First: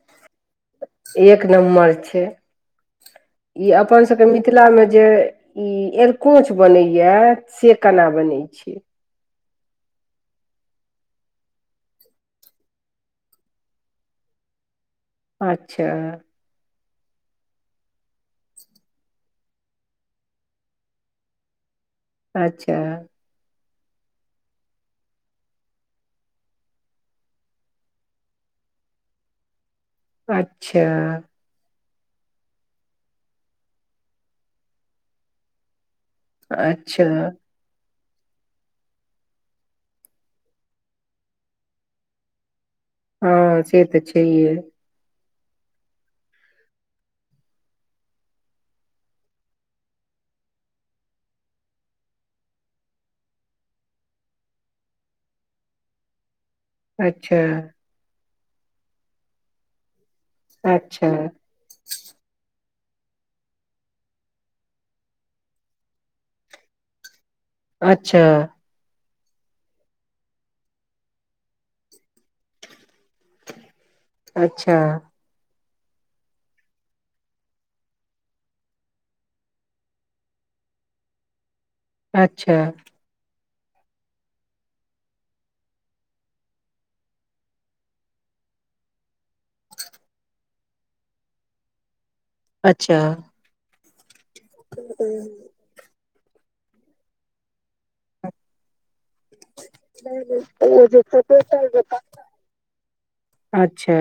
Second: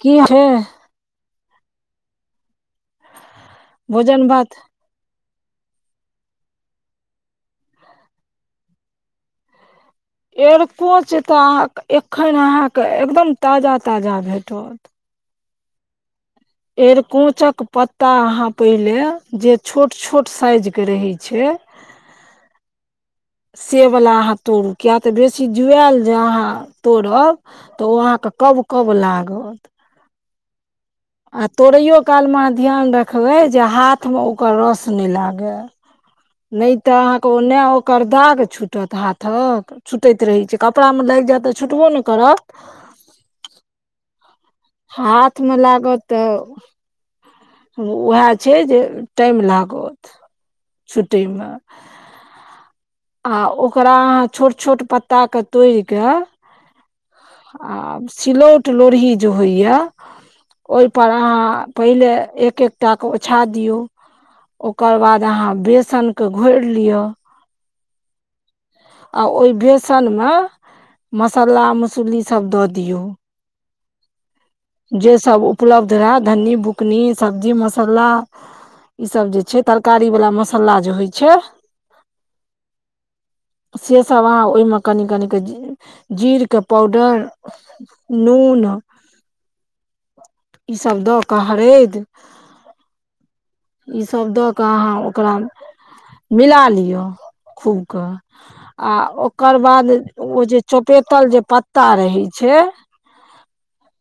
की छै एक नम्बर छै ई अपन भोजन सभके भात मिथिलामे जे ई आरकोच बनैए से केना बनै छै एरकोच तऽ अहाँ एखन अहाँके एकदम ताजा ताजा भेटत अच्छा एर कोचक पत्ता अहाँ पहिले जे छोट छोट साइजके रहैत छै अच्छा से वला अहाँ तोड़ू किय तऽ बेसी जुआएल जे अहाँ तोड़ब तऽ ओ अहाँके कब कब लागत अच्छा आ तोरहियौ त कालमे अहाँ ध्यान रखबै जे हाथमे ओकर रस नहि लागै। नहि तऽ अच्छा अहाँके ओन्ने करदाकेँ छूटत हाथक छूटैत रहै छै कपड़ामे लागि जायत तऽ छूटबो नहि करत हँ से तऽ छैे हाथ मे लागत तऽ उएह छै जे टाइम लागत सुूटीमे आ ओकरा अहाँ छोट छोट पत्ताके तोड़ि कऽ अच्छा आ सिलौट लोढ़ी जे होइए ओहिपर अच्छा अहाँ पहिले एक एक टाके ओछा दियौ ओकर बाद अहाँ बेसनकेँ घोरि लिअ अच्छा आ ओहि बेसनमे मसाला मसलीसभ दऽ दियौ अच्छा जे सभ उपलब्ध रहै धन्नी बुकनी सब्जी मसल्ला ईसभ जे छैय तरकारी वलाा मसाला जे होइ छैय अच्छा से सब अहाँ ओहिमे कनि कनि क जीरके पाउडर नून [inaudible] ईसभ दऽ कऽ हरैदि अच्छा ईसभ दऽ कऽ अहाँ ओकरा मिला लियौ खूबके आ ओकर बाद ओ जे चपेतल जे पत्ता रहे छैय अच्छा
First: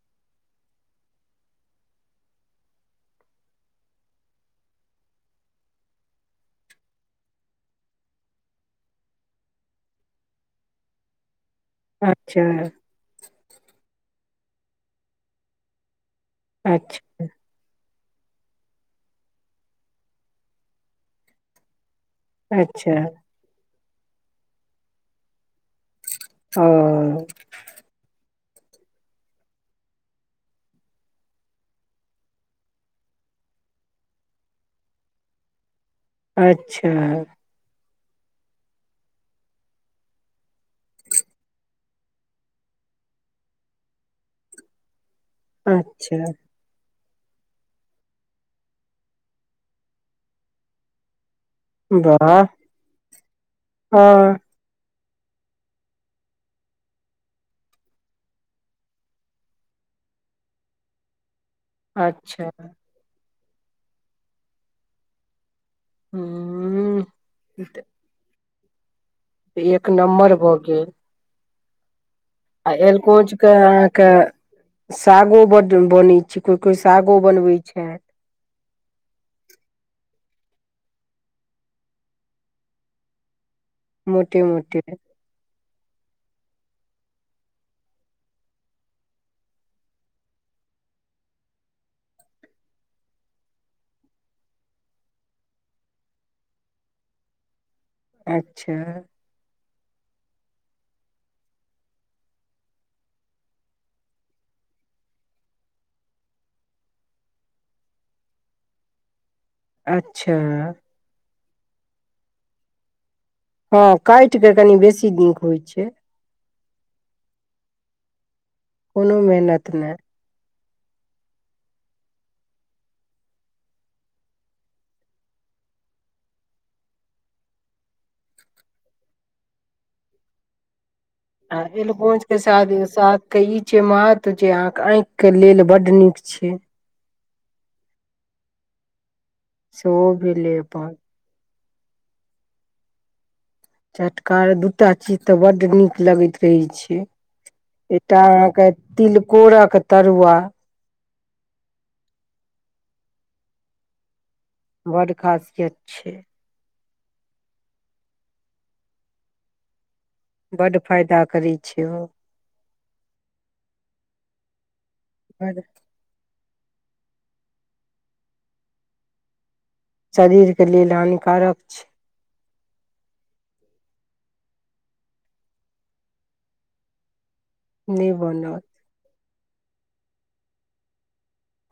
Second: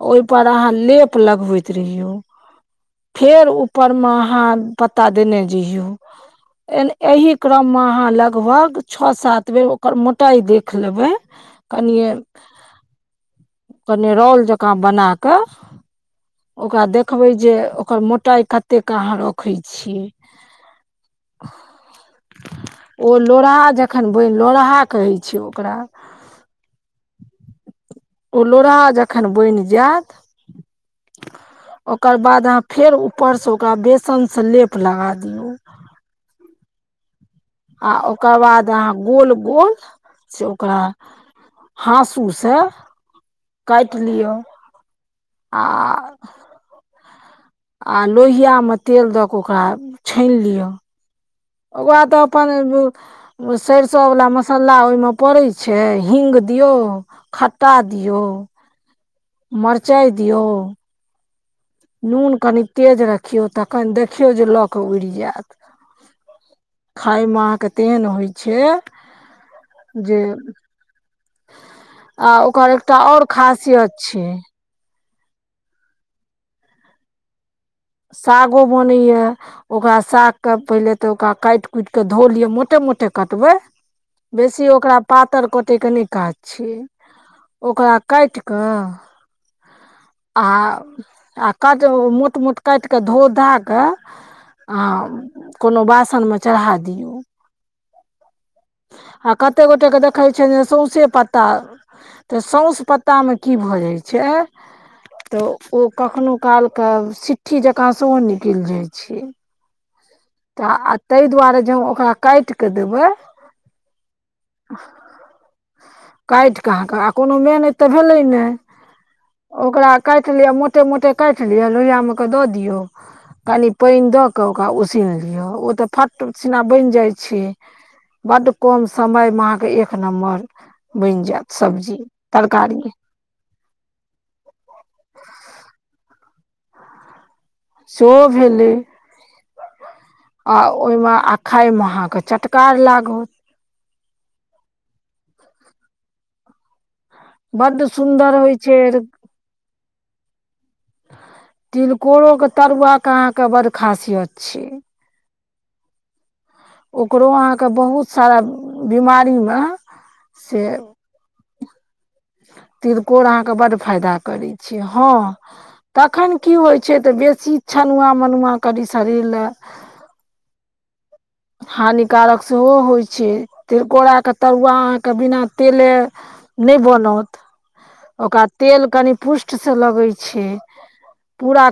ओहि पर अहाँ लेप लगबैत रहियौ। फेर ऊपरमे अहाँ पता देने जहियौ। एन एहि क्रममे अहाँ लगभग छओ सात बेर ओकर मोटाइ देख लेबै। कनिये अच्छा कनि रोल जकाँ बना कऽ ओकरा अच्छा देखबै जे ओकर मोटाइ कतेक के अहाँ रखै छियै। अच्छा ओ लोरहा जखन बनि लोहा कहै छयै ओकरा। ओ ओ लोढ़ा जखन बनि जायत [inaudible] ओकर बाद अहाँ फेर ऊपरसँ ओकरा बेसनसँ लेप लगा दियौ। अच्छा आ ओकर बाद अहाँ गोल गोल से ओकरा हाँसूसँ काटि लियौ। आ अच्छा आ लोहियामे तेल दऽ कऽ ओकरा छानि लिय। ओकरा तऽ वाह अपन सरिसोवला हँ मसाला ओहिमे पड़ै छैय हिंग दियौ खट्टा दियौ मरचाइ दियै नून अच्छा कनि तेज रखियौ तखन देखियौ जे लक उड़ि जायत। हूं खााय मे अहाँके तेहन होइ छैय। एक नम्बर भऽ गेल। ओकर आ एकटा आओर एरकोचके खासियत अहाँक छै सागो ब बने छैय कोई कोई सागो बनवे छैय। सागो बनैय ओकरा साग तब पहिले तऽ ओकरा काटि कुटिक धो लिअ मोटे मोटे कटबै मोटे बेसी मोटे ओकरा पातर क ओते क नहि काज छिय ओकरा काटि कऽ आ आ काटि मोट मोट काटि कऽ धो धा कऽ आ कोनो वासनमे चढ़ा दियौ। अच्छा कतेक गोटेकेँ देखै छियनि जे सौसे पत्ता तऽ सोस पत्तामे की भऽ जाइ छैय तऽ ओ कखनो कालके सिट्ठी जकाँ सेहो निकलि जाइत छैय। अच्छा तऽ आ ताहि दुआरे जे ओकरा काटि कऽ देबै। [inaudible] कह आ कोनो मेहन तऽ भेलै ने कोनो मेहनत नहि ओकरा काटि लि मो मोटे मोटे काटि लिय लोहिया मे के द दियऔ कनि पानि द के ओकरा उ सन लिअ ओ तऽ फट सिना बनि जाइ छैय। बड कम समयमे अहाँके एक नम्बर बनि जायत आ सब्जी एकोच के साग तरकारी साग के ई छैय महत्व जे आँखि के लेल बड नीक छैय। छैय सेहो भेलै सेहो भेलै अपन खाइमे अहाँके चटकार लागत। चटका दू टा चीज तऽ बड नीक लगैत रहैत छैय। बड्ड एकटा सुन्दर होइ अहाँके छै तिलकोरक तरुआ। तिलकोरोक के तरुआक अहाँके ब खासियत छै बड खासियत छैय। ओकरो अहाँके बहुत सारा बीमारी म बड्ड फायदा करैत छिय ओ तिलकोर अहाँके बड फायदा करै छैय हँ बड तखन की होइ छैय तऽ बेसी छनुआ मनुआ कनी शरीर ल शरीर के लेल हानिकारक हानिकारक सेहो होइ छैय। तिलकोराके तरुआ अहाँके बिना तेले नहि बनत। छै नहि ओकरा बनल तेल कनी पुष्टसँ लगै छैय।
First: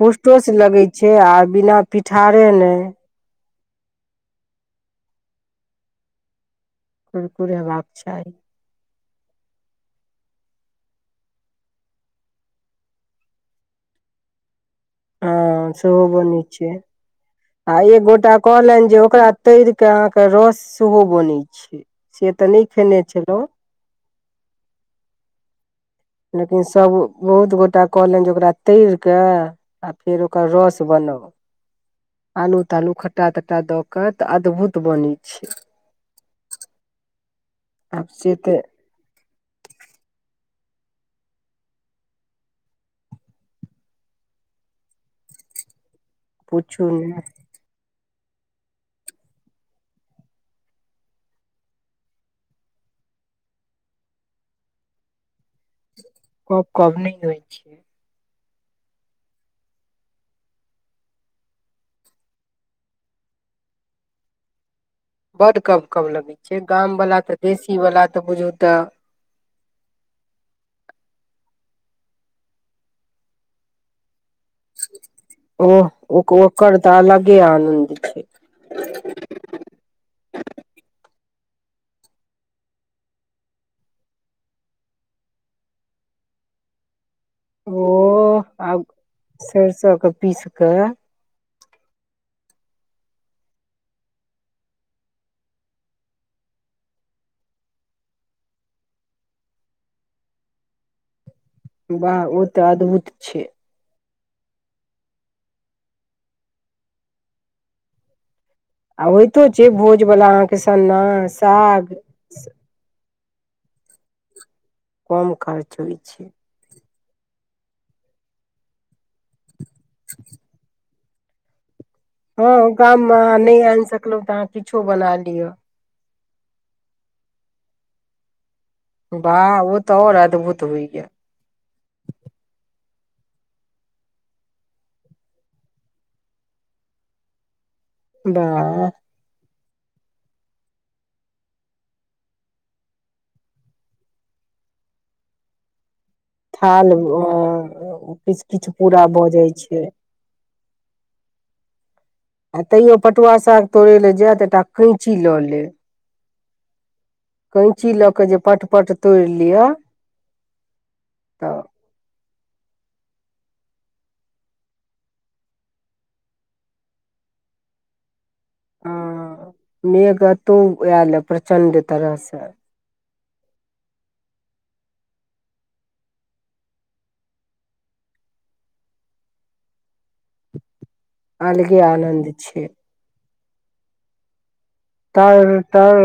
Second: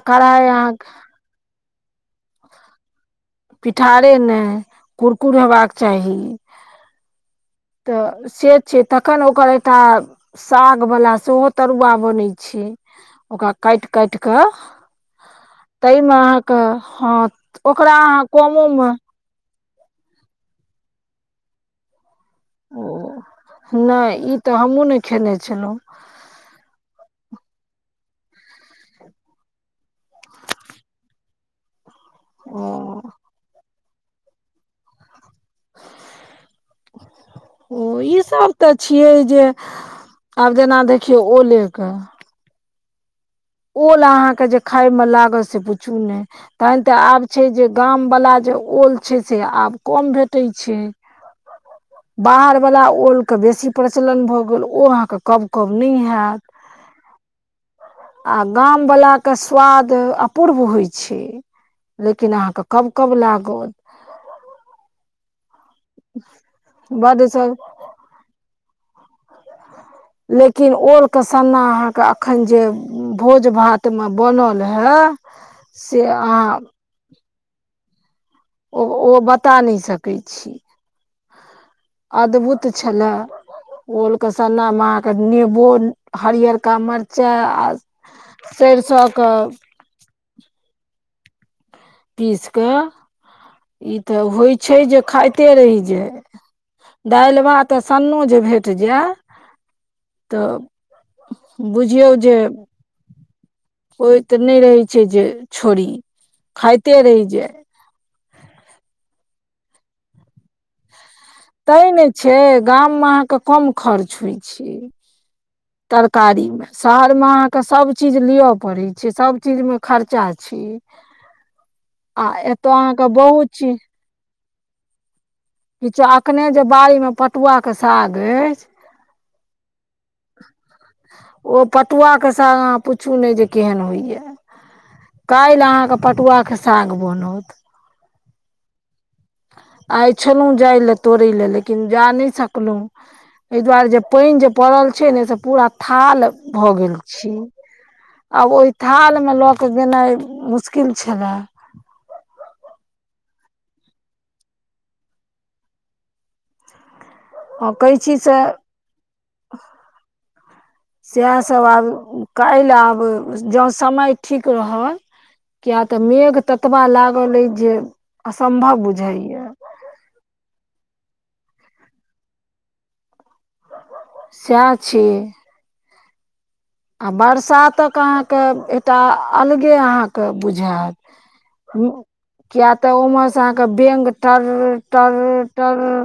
पुस्टोसँ लगै छैय आ बिना पिठारे नहि। पिठारे नहि कुरकुर हेबाक चाही। कुरकुर हेबाक तऽ चाही। से छै तखन ओकर एकटा साग वला सेहो तरुआ बनैत छैय। ओ काइट काइट क हँ सेहो बनैत छैय हँ आ ओकरा एक अहाँ गोटा कहलनि कमोमे जे ओकरा तइर के अहाँ के रस सेहो बनैत छैय। नहि ई तऽ हमहुँ ने खेने छलहुँ। लेकिन सभ बहुत गोटा कहलनि जे ओकरा तर कऽ आ फेर ओकर रस बनाउ। आलू तालू खट्टा तट्टा द के तऽ अद्भुत बनी। ओ आब ई से सब तऽ छियै जे आब जेना देखियौ ओले क ओल अहाँके जे खाायमे लागत से पुछू नहि तहन पूछू तऽ नहि आब छै जे गाम वला जे ओल छैय से आब कम भेटै छैय। बाहर वला ओल के बेसी प्रचलन भऽ गेल ओ अहाँके कब कब नहि हे कब कब नहि होइ छियै। आ गामवलाके स्वाद अपूर्व होइ छैय। लेकिन अहाँके कब कब लागत। [inaudible] बड्ड कब कब लगै छैय गामवला बड्ड तऽ सँ देशीवला तऽ बुझू तऽ लेकिन ओल के सन्ना अहाँके एखन जे भोज भात मे बनल है से अहाँ आनन्दित छैय। ओ ओ बता नहि सकैत छी। अद्भुत छलए। ओल के सन्ना मे अहा के नेबो हरीयका मिर्चाय ओ मिर्चा आ सरिसो के सरसो के पीस के पीस कऽ ई तऽ होइ छैय जे खाइते रहि जाय। दाल भात तऽ सन्नो जे भेट जाय तऽ वाह ओ तऽ अद्भुत छैय। हो तऽ नहि रहै छैय जे छोड़ी खाइते रहि जाय। आ होइतो छैय भोजवला अहाँके सन्नास तैं ने छैय गाममे अहाँके कम खर्च होइ खर्च होइ छै तरकारीमे शहरमे अहाँके सब चीज लियअ पड़ै छै सब चीजमे खर्चा छै आ एतय हँ अहाँके गाममे अहां बहुत नहि चीज आनि सकलहु तऽ अहाँ किछो बना‌ लिय किछो अखने जे बाड़ी मे पटुआ के साग अछि बाह ओ तऽ आओर अदभुत ओ पटुआ के साग अहां पु छू नहि जे केहन होइया काल्हि अहाँके पटुआ के साग बनत वाह आइ छलहुँ जाय लए तोड़य लए लेकिन जा नहि सकलहुँ एहि दुआरे जे पानि जे पड़ल छै ने से पूरा था थाल भ थाल गेल छै आ किछु ओहि किछु पूरा भऽ थालमे जाइ लऽ कऽ छै गेनाइ मुशकील श्किल छला आ तैओ पटुआ साग तोड़य लेल जाय त एकटा कैँची लऽ लेब हँ कैंची लऽ कऽ से जे पटपट तोड़ि लिअ सएह तऽ सभ आब काल्हि आब जँ समय ठीक रहल किया तऽ मेघ ततबा लागल ऐ जे असम्भव ह बुझाइए मेघ एतहु आयलए प्रचण्ड तरहसँ सएह छै आ बरसातक अहाँके एकटा अलगे अहाँके बुझायत अलगे आनंद छै किया तऽ ओमे से अहाँके बेंग टर ट् र तर टर तर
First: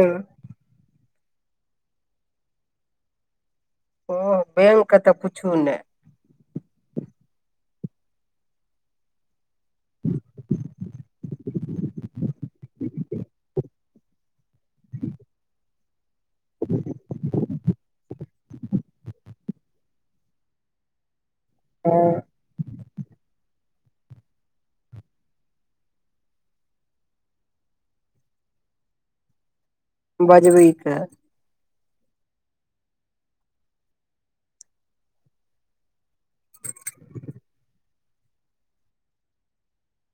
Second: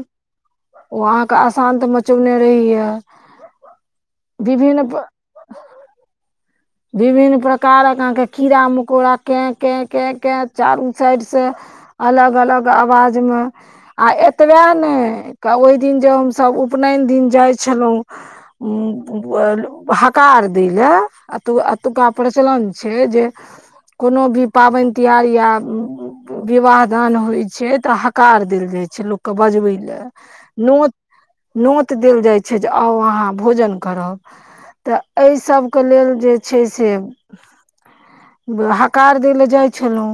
ओ अहाँके असान्त मचौने रहैया ओ विभिन्न बेंगके तऽ पुछू नै विभिन्न प्रकारक अहाँके कीड़ा मकोड़ा केैं केै केैं केै चारू साइड से अलग अलग आवाजमे आ एतबे ने ओहि दिन जे हम सभ उपनयन दिन जाइ छलहुँ उ हकार दै ले एतुका प्रचलन छै जे कोनो भी पाबनि तिहार या विवाह दान होइ छै तऽ हकार देल जाय छै लोक के बजबै लए नोत बजबैके नोत देल जाइ छै जे आउ अहाँ भोजन करब तऽ एहि सबके लेल जे छै से हकार दै लए जाइ छलहुँ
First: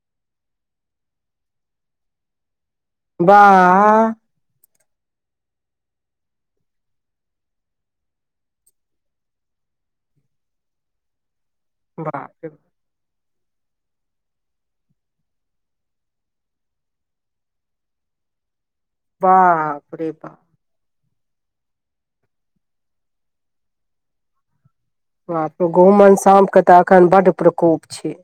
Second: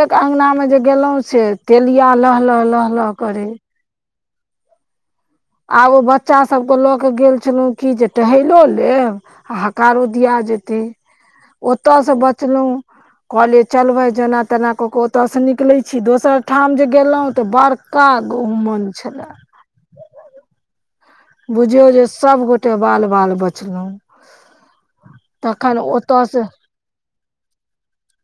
एक अंगना मे जे गेलहुं से तेलिया लहल लह लह करै बाह आब ओ बच्चा सबके लऽ के गेल छलहुँ की जे टहलो लेब आ हकारो दिया जेथी [inaudible] ओतय से बाप रे बचलहुँ कहलियै चल भाय जेना तेना क के ओतय से निकले छी दोसर ठाम जे गेलोऔं त बड़का घहुमन बाप रे बा बुझियौ जे सभगोटे बाल बाल बचलहुँ बाप रे तखन गहुमन ओतयसँ सांपके तऽ एखन बड्ड प्रकोप छै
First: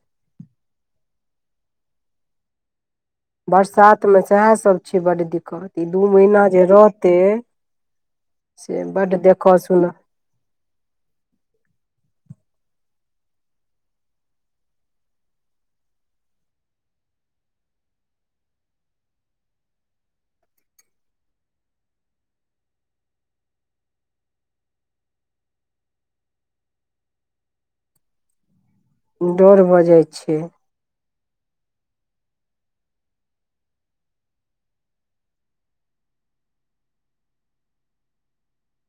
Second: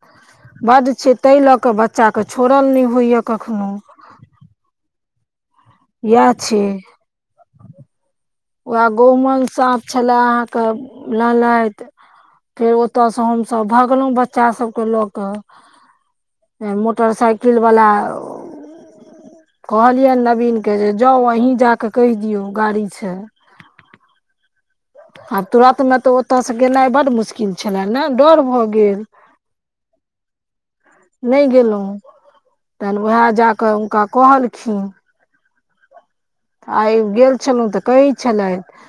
बड्ड छै ताहि लऽ के बच्चा के छोड़ल नहि होइए कखनहु बरसातमे सएहसभ छै बड्ड दिक्कत ई दू इएह महीना जे रहतै से वएह बड्ड गहुमन देखऽ सांप सुनऽ छलए अहाँके लहलहाइत ओतयसँ हमसभ भगलहुॅँ बच्चा सभके लऽ कऽ मोटरसाइकिल वला कहलियनि नवीन के जे जाउ अहीं जाक' कहि दियौ गाड़ी छै आब तुरतमे तऽ ओतय से गेनाइ बड मुश्किल छलय ने डर भऽ गेल डर भऽ जाय छै नहि गेलहुँं तहन उएह जा कऽ हुनका कहलखिन। आइ गेल छलहुँ तऽ कहै छलथि।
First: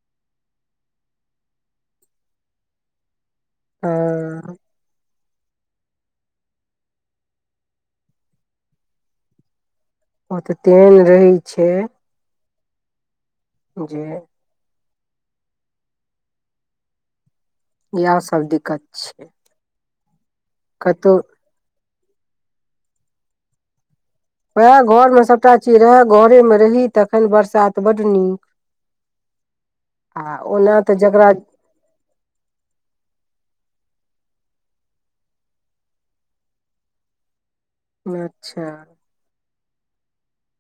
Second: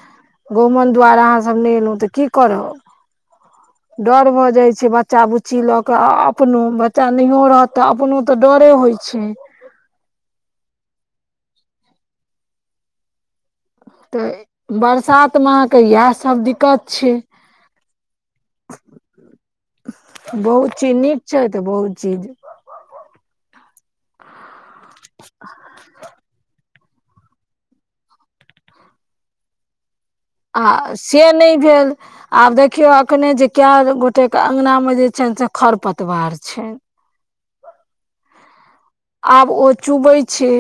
गहुमन द्वार अहाँ सब नहि एलहु तऽ की करब डर भऽ हँ जाइ छैय ब बच्चा बुच्ची लऽ कऽ अपनो बच्चा नहियो रहत तऽ अपनो तऽ डरे होइ छैय। ओ तऽ तेन रहै छैय जे बरसात में अहाँके इएह सब दिक्कत छैय। इएह सब दिक्कत छै बहुत चि कतहु नीक छैय तऽ बहुत चीज वएह घर में सबटा चीज रहे घरे मे रही। तखन बरसात बड्ड नीक। आ ओना आ तऽ जकरा से नहि भेल आब देखियौ एखने जे कए गोट ओते के अंगना मे जे छनि से खर पतवार छनि। अच्छा आब ओ चूबै छैय।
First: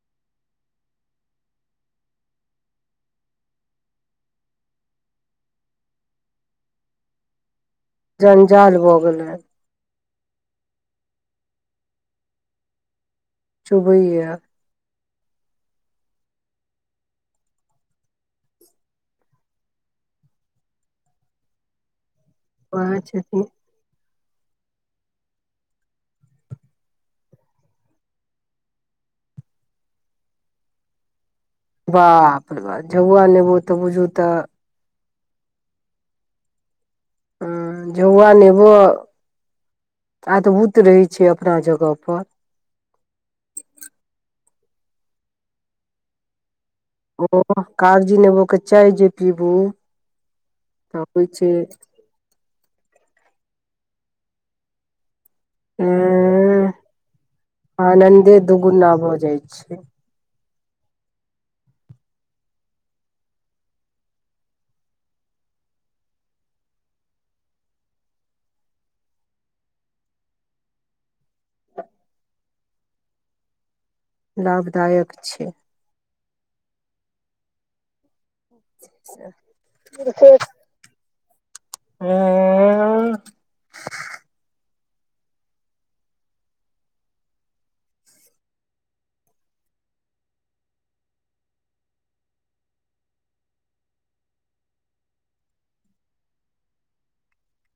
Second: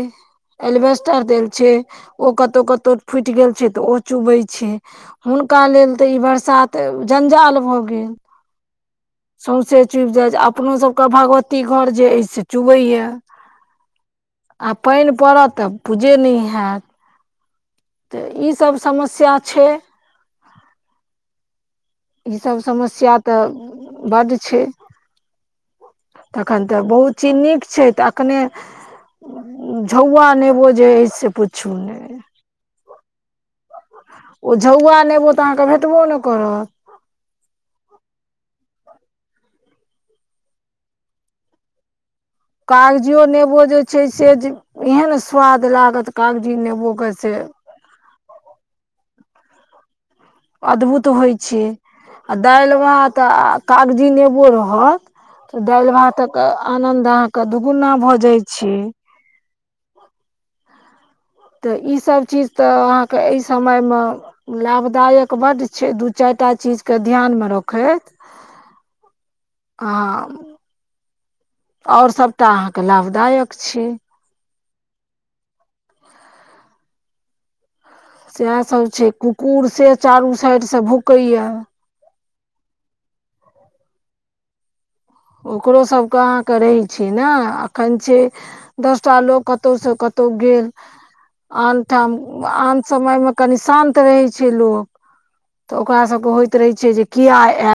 एलवेस्टर देल छैय ओ कतौ कतौ फुटि गेल छैय तऽ ओ चुबै छैय। नका लेल ते ई बरसात जंजाल भ जञजाल भऽ गेलै। चुबि जाइत अपनोसभके भगवती घर जे अछि से चुबैय। चुभी या पानि पड़त तऽ पूजे नहि हैत। तऽ ईसभ समस्या छैय। ईसभ वएह समस्या तऽ छथिन बड्ड छैय। तखन तऽ बहुत चीनीक छैय तऽ अखने झौआ नेबो जे से प बाप र बाप जब आ नेब त ओ झौआ नेबो तऽ अहाँके भेटबो ने करत। ह जौआ नेब आ तऽ ओ त रहै छैय अपना जगह पर। कागजियो नेबो जे छैय से एहन स्वाद लागत कागजी नेबो ओ कागजी नेबो के जे चाय पीबू तऽ अद्भुत होइ छैय छै आ दालि वहाँ तऽ कागजी नेबो रहत तऽ दालि भातक आनन्द अहाँके दुगुना आनन्दे भऽजैत छैय। दुगुना भऽ [inaudible] तऽ ईसभ चीज तऽ अहाँके एहि समयमे लाभदायक बड्ड छै दू चारि टा चीज के ध्यान मे रखैत [inaudible] हँ आओर सभटा अहाँके लाभदायक छैय। लाभदायक छैय। सएहसभ छैय कुकुर से चारू साइडसँ भूकैए। ह ओकरोसभके अहाँके रहैत छैय ने एखन छै दसटा लोक कतहुसँ कतहु तौ गेल गेल आन ठाम आन समयमे कनि शान्त रहै छैय लोक। तऽ ओकरा सबके होइत रहे छैय जे किया आय